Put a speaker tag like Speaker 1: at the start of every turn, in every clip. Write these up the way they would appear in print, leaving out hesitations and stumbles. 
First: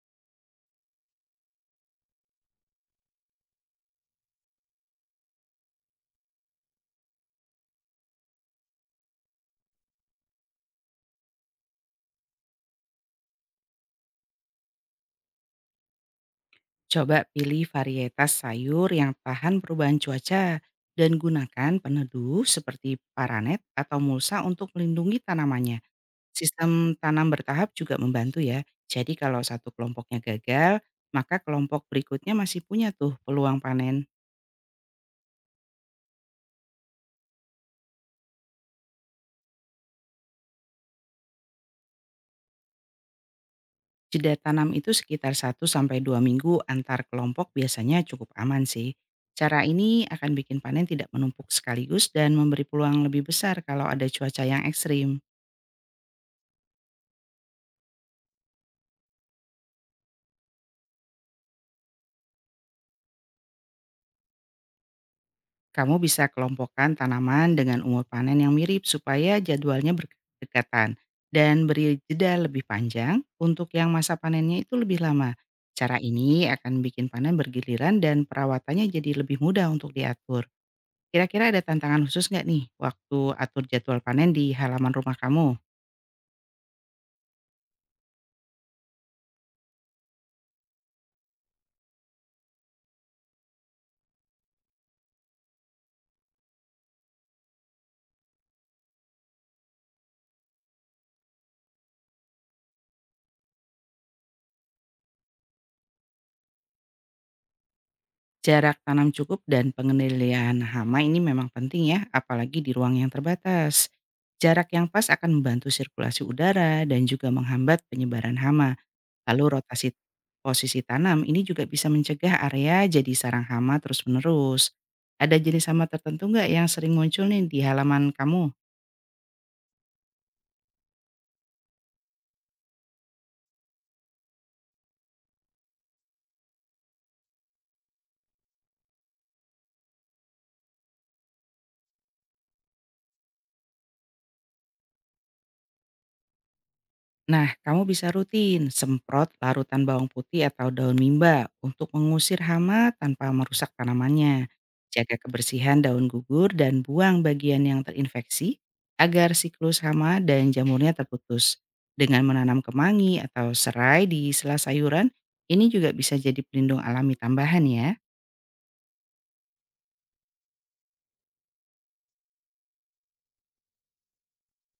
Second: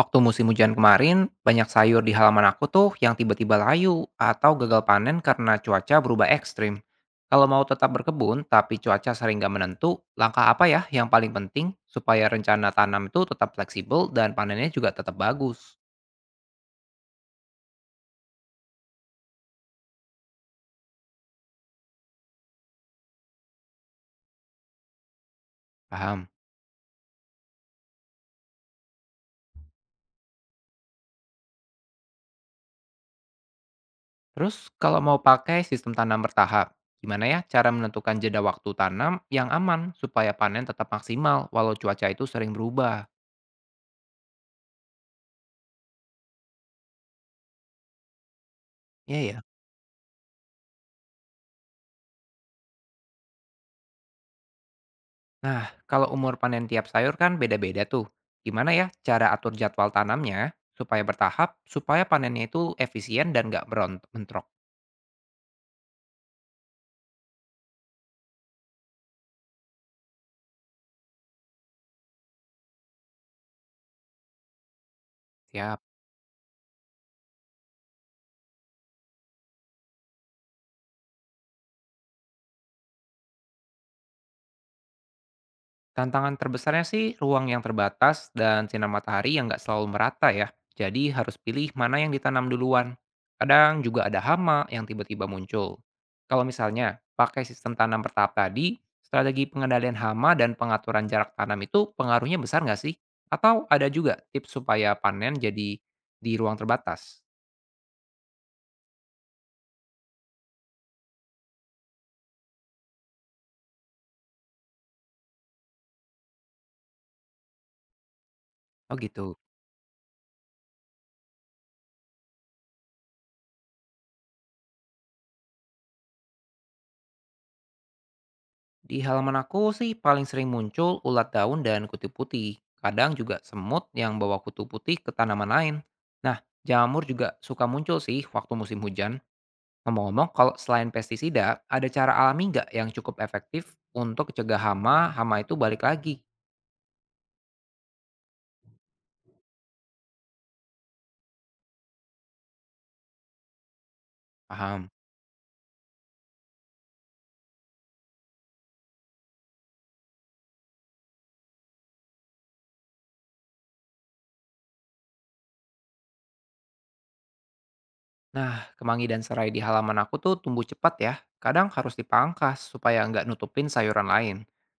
Speaker 1: Waktu musim hujan kemarin, banyak sayur di halaman aku tuh yang tiba-tiba layu atau gagal panen karena cuaca berubah ekstrim. Kalau mau tetap berkebun tapi cuaca sering gak menentu, langkah apa ya yang paling penting supaya rencana tanam itu tetap fleksibel dan panennya juga tetap bagus?
Speaker 2: Coba pilih varietas sayur yang tahan perubahan cuaca dan gunakan peneduh seperti paranet atau mulsa untuk melindungi tanamannya.
Speaker 1: Paham.
Speaker 2: Sistem tanam bertahap juga membantu ya. Jadi kalau satu kelompoknya gagal, maka kelompok berikutnya masih punya tuh peluang panen.
Speaker 1: Terus kalau mau pakai sistem tanam bertahap, gimana ya cara menentukan jeda waktu tanam yang aman supaya panen tetap maksimal walau cuaca itu sering berubah?
Speaker 2: Jeda tanam itu sekitar 1 sampai 2 minggu antar kelompok biasanya cukup aman sih.
Speaker 1: Iya ya.
Speaker 2: Cara ini akan bikin panen tidak menumpuk sekaligus dan memberi peluang lebih besar kalau ada cuaca yang ekstrim.
Speaker 1: Nah, kalau umur panen tiap sayur kan beda-beda tuh. Gimana ya cara atur jadwal tanamnya supaya bertahap, supaya panennya itu efisien dan nggak bentrok?
Speaker 2: Kamu bisa kelompokkan tanaman dengan umur panen yang mirip supaya jadwalnya berdekatan dan beri jeda lebih panjang untuk yang masa panennya itu lebih lama.
Speaker 1: Ya.
Speaker 2: Cara ini akan bikin panen bergiliran dan perawatannya jadi lebih mudah untuk diatur. Kira-kira ada tantangan khusus nggak nih waktu atur jadwal panen di halaman rumah kamu?
Speaker 1: Tantangan terbesarnya sih ruang yang terbatas dan sinar matahari yang nggak selalu merata ya. Jadi harus pilih mana yang ditanam duluan. Kadang juga ada hama yang tiba-tiba muncul. Kalau misalnya pakai sistem tanam bertahap tadi, strategi pengendalian hama dan pengaturan jarak tanam itu pengaruhnya besar nggak sih? Atau ada juga tips supaya panen jadi di ruang terbatas?
Speaker 2: Jarak tanam cukup dan pengendalian hama ini memang penting ya, apalagi di ruang yang terbatas. Jarak yang pas akan membantu sirkulasi udara dan juga menghambat penyebaran hama.
Speaker 1: Oh gitu.
Speaker 2: Lalu rotasi posisi tanam ini juga bisa mencegah area jadi sarang hama terus-menerus. Ada jenis hama tertentu nggak yang sering muncul nih di halaman kamu?
Speaker 1: Di halaman aku sih paling sering muncul ulat daun dan kutu putih. Kadang juga semut yang bawa kutu putih ke tanaman lain. Nah, jamur juga suka muncul sih waktu musim hujan. Ngomong-ngomong, kalau selain pestisida, ada cara alami nggak yang cukup efektif untuk cegah hama itu balik lagi?
Speaker 2: Nah, kamu bisa rutin semprot larutan bawang putih atau daun mimba untuk mengusir hama tanpa merusak tanamannya.
Speaker 1: Paham.
Speaker 2: Jaga kebersihan daun gugur dan buang bagian yang terinfeksi agar siklus hama dan jamurnya terputus. Dengan menanam kemangi atau serai di sela sayuran, ini juga bisa jadi pelindung alami tambahan ya.
Speaker 1: Nah, kemangi dan serai di halaman aku tuh tumbuh cepat ya. Kadang harus dipangkas supaya nggak nutupin sayuran lain.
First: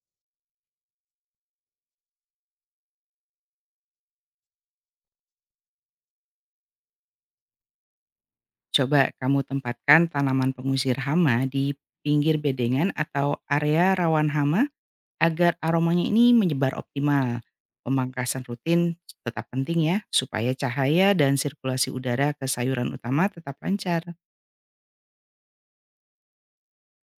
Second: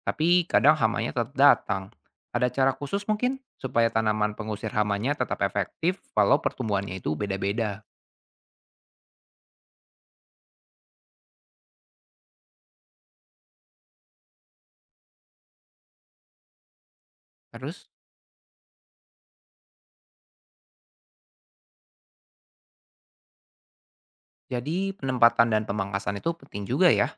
Speaker 1: Tapi kadang hamanya tetap datang. Ada cara khusus mungkin supaya tanaman pengusir hamanya tetap efektif walau pertumbuhannya itu beda-beda.
Speaker 2: Coba kamu tempatkan tanaman pengusir hama di pinggir bedengan atau area rawan hama. Agar aromanya ini menyebar optimal,
Speaker 1: Terus,
Speaker 2: pemangkasan rutin tetap penting ya, supaya cahaya dan sirkulasi udara ke sayuran utama tetap lancar.
Speaker 1: jadi penempatan dan pemangkasan itu penting juga ya.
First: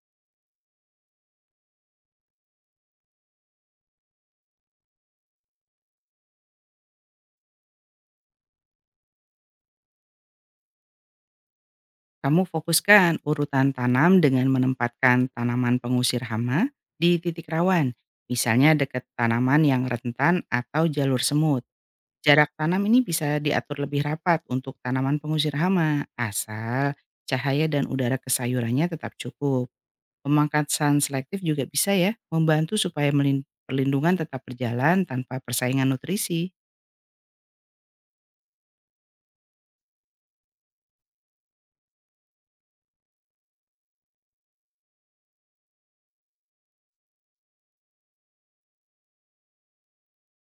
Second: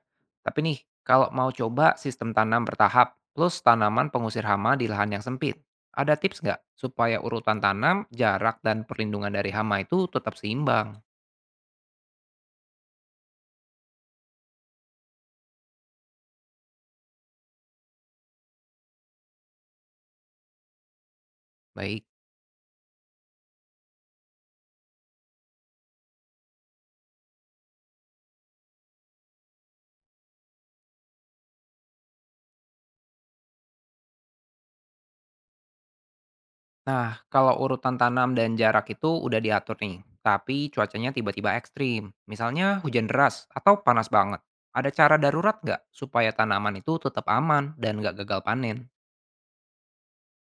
Speaker 1: Tapi nih, kalau mau coba sistem tanam bertahap plus tanaman pengusir hama di lahan yang sempit, ada tips nggak supaya urutan tanam, jarak, dan perlindungan dari hama itu tetap seimbang?
Speaker 2: Kamu fokuskan urutan tanam dengan menempatkan tanaman pengusir hama di titik rawan, misalnya dekat tanaman yang rentan atau jalur semut.
Speaker 1: Baik.
Speaker 2: Jarak tanam ini bisa diatur lebih rapat untuk tanaman pengusir hama, asal cahaya dan udara ke sayurannya tetap cukup. Pemangkasan selektif juga bisa ya, membantu supaya perlindungan tetap berjalan tanpa persaingan nutrisi.
Speaker 1: Nah, kalau urutan tanam dan jarak itu udah diatur nih, tapi cuacanya tiba-tiba ekstrim. Misalnya hujan deras atau panas banget. Ada cara darurat nggak supaya tanaman itu tetap aman dan nggak gagal panen?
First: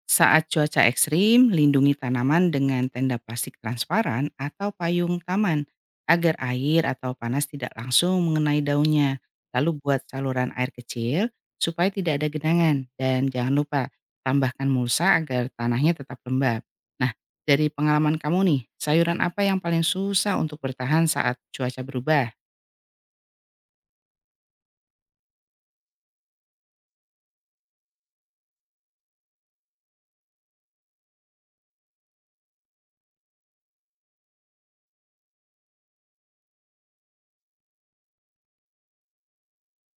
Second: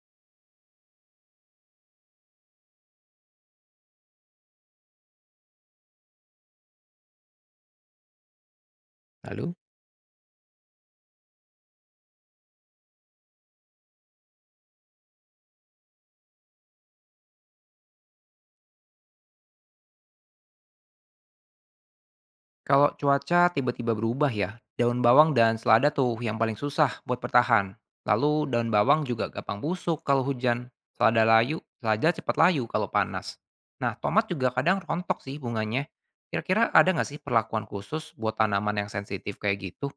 Speaker 2: Saat cuaca ekstrim, lindungi tanaman dengan tenda plastik transparan atau payung taman agar air atau panas tidak langsung mengenai daunnya.
Speaker 1: Lalu?
Speaker 2: Lalu buat saluran air kecil supaya tidak ada genangan, dan jangan lupa tambahkan mulsa agar tanahnya tetap lembab. Nah, dari pengalaman kamu nih, sayuran apa yang paling susah untuk bertahan saat cuaca berubah?
Speaker 1: Kalau cuaca tiba-tiba berubah ya, daun bawang dan selada tuh yang paling susah buat bertahan. Lalu daun bawang juga gampang busuk kalau hujan. Selada cepat layu kalau panas. Nah, tomat juga kadang rontok sih bunganya. Kira-kira ada nggak sih perlakuan khusus buat tanaman yang sensitif kayak gitu?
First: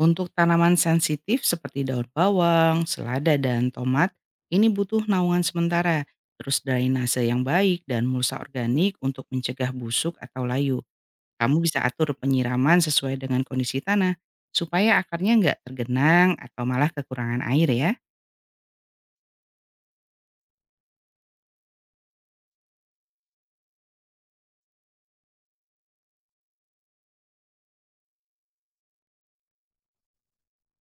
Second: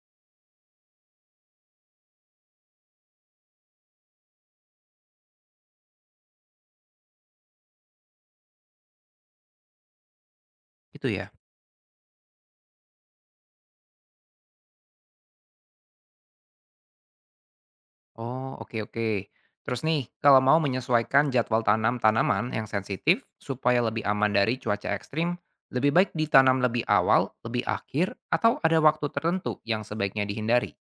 Speaker 2: Untuk tanaman sensitif seperti daun bawang, selada, dan tomat, ini butuh naungan sementara, terus drainase yang baik dan mulsa organik untuk mencegah busuk atau layu.
Speaker 1: Gitu ya.
Speaker 2: Kamu bisa atur penyiraman sesuai dengan kondisi tanah, supaya akarnya nggak tergenang atau malah kekurangan air ya.
Speaker 1: Oh, oke oke. Terus nih, kalau mau menyesuaikan jadwal tanam tanaman yang sensitif supaya lebih aman dari cuaca ekstrim, lebih baik ditanam lebih awal, lebih akhir, atau ada waktu tertentu yang sebaiknya dihindari.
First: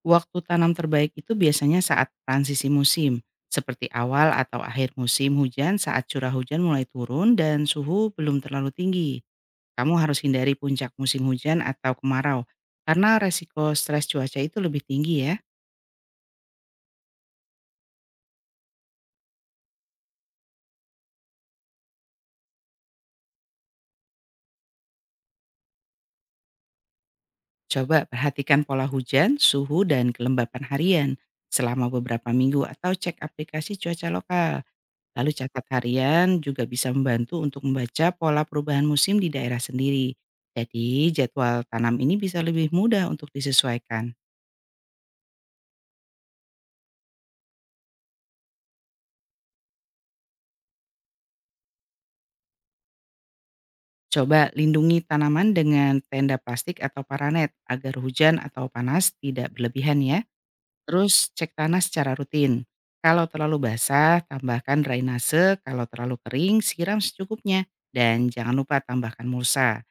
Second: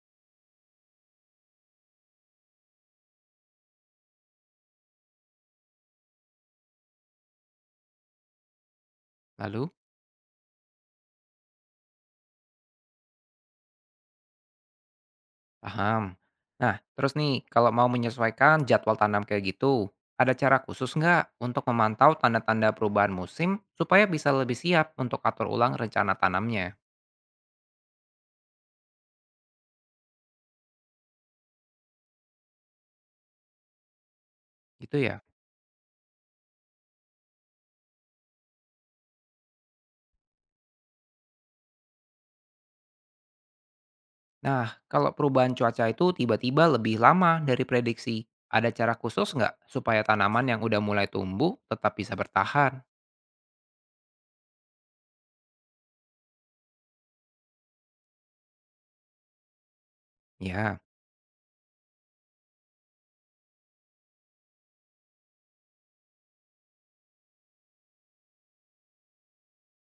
Speaker 2: Waktu tanam terbaik itu biasanya saat transisi musim, seperti awal atau akhir musim hujan saat curah hujan mulai turun dan suhu belum terlalu tinggi.
Speaker 1: Lalu,
Speaker 2: Kamu harus hindari puncak musim hujan atau kemarau, karena resiko stres cuaca itu lebih tinggi ya.
Speaker 1: Paham. Nah, terus nih, kalau mau menyesuaikan jadwal tanam kayak gitu, ada cara khusus nggak untuk memantau tanda-tanda perubahan musim supaya bisa lebih siap untuk atur ulang rencana tanamnya?
Speaker 2: Coba perhatikan pola hujan, suhu, dan kelembapan harian selama beberapa minggu atau cek aplikasi cuaca lokal.
Speaker 1: Gitu ya?
Speaker 2: Lalu catat harian juga bisa membantu untuk membaca pola perubahan musim di daerah sendiri. Jadi jadwal tanam ini bisa lebih mudah untuk disesuaikan.
Speaker 1: Nah, kalau perubahan cuaca itu tiba-tiba lebih lama dari prediksi, ada cara khusus nggak supaya tanaman yang udah mulai tumbuh tetap bisa bertahan?
Speaker 2: Coba lindungi tanaman dengan tenda plastik atau paranet agar hujan atau panas tidak berlebihan ya.
Speaker 1: Ya,
Speaker 2: Terus cek tanah secara rutin. Kalau terlalu basah, tambahkan drainase. Kalau terlalu kering, siram secukupnya. Dan jangan lupa tambahkan mulsa.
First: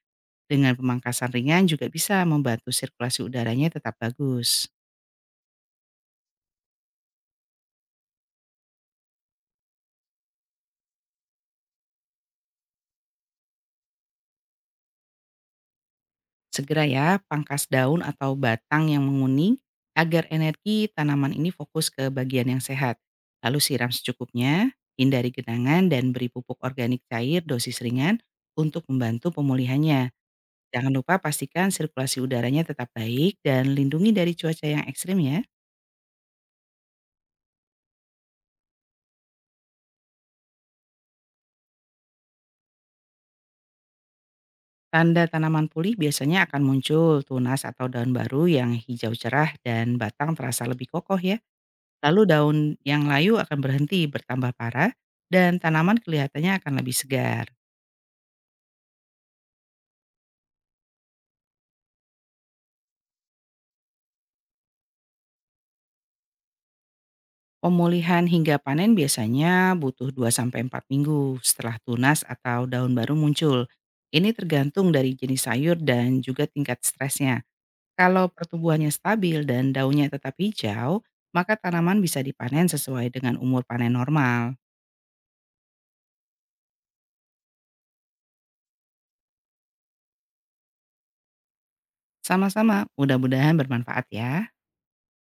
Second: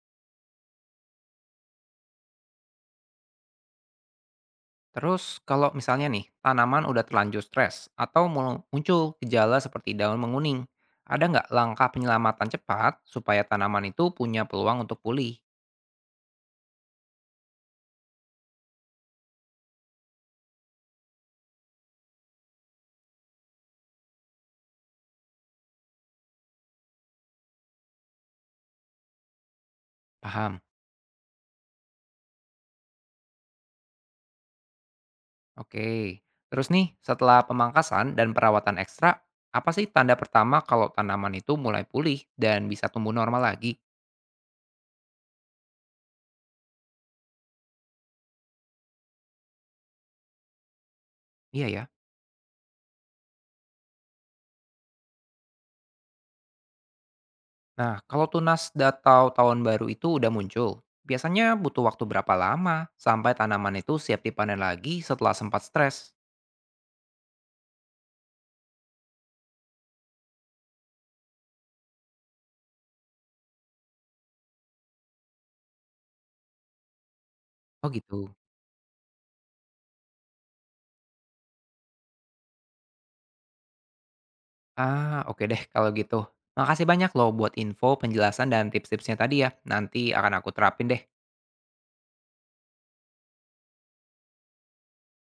Speaker 2: Dengan pemangkasan ringan juga bisa membantu sirkulasi udaranya tetap bagus.
Speaker 1: terus kalau misalnya nih, tanaman udah terlanjur stres atau muncul gejala seperti daun menguning, ada nggak langkah penyelamatan cepat supaya tanaman itu punya peluang untuk pulih?
Speaker 2: Segera ya, pangkas daun atau batang yang menguning agar energi tanaman ini fokus ke bagian yang sehat. Lalu siram secukupnya, hindari genangan, dan beri pupuk organik cair dosis ringan untuk membantu pemulihannya.
Speaker 1: Paham?
Speaker 2: Jangan lupa pastikan sirkulasi udaranya tetap baik dan lindungi dari cuaca yang ekstrim ya.
Speaker 1: Oke. Terus nih, setelah pemangkasan dan perawatan ekstra, apa sih tanda pertama kalau tanaman itu mulai pulih dan bisa tumbuh normal lagi?
Speaker 2: Tanda tanaman pulih biasanya akan muncul tunas atau daun baru yang hijau cerah dan batang terasa lebih kokoh ya.
Speaker 1: Iya ya.
Speaker 2: Lalu daun yang layu akan berhenti bertambah parah dan tanaman kelihatannya akan lebih segar.
Speaker 1: Nah, kalau tunas datau tahun baru itu udah muncul, biasanya butuh waktu berapa lama sampai tanaman itu siap dipanen lagi setelah sempat stres?
Speaker 2: Pemulihan hingga panen biasanya butuh 2 sampai 4 minggu setelah tunas atau daun baru muncul. Ini tergantung dari jenis sayur dan juga tingkat stresnya.
Speaker 1: Oh gitu.
Speaker 2: Kalau pertumbuhannya stabil dan daunnya tetap hijau, maka tanaman bisa dipanen sesuai dengan umur panen normal.
Speaker 1: Ah, oke deh kalau gitu. Makasih banyak loh buat info, penjelasan, dan tips-tipsnya tadi ya. Nanti akan aku terapin deh.
Speaker 2: Sama-sama, mudah-mudahan bermanfaat ya.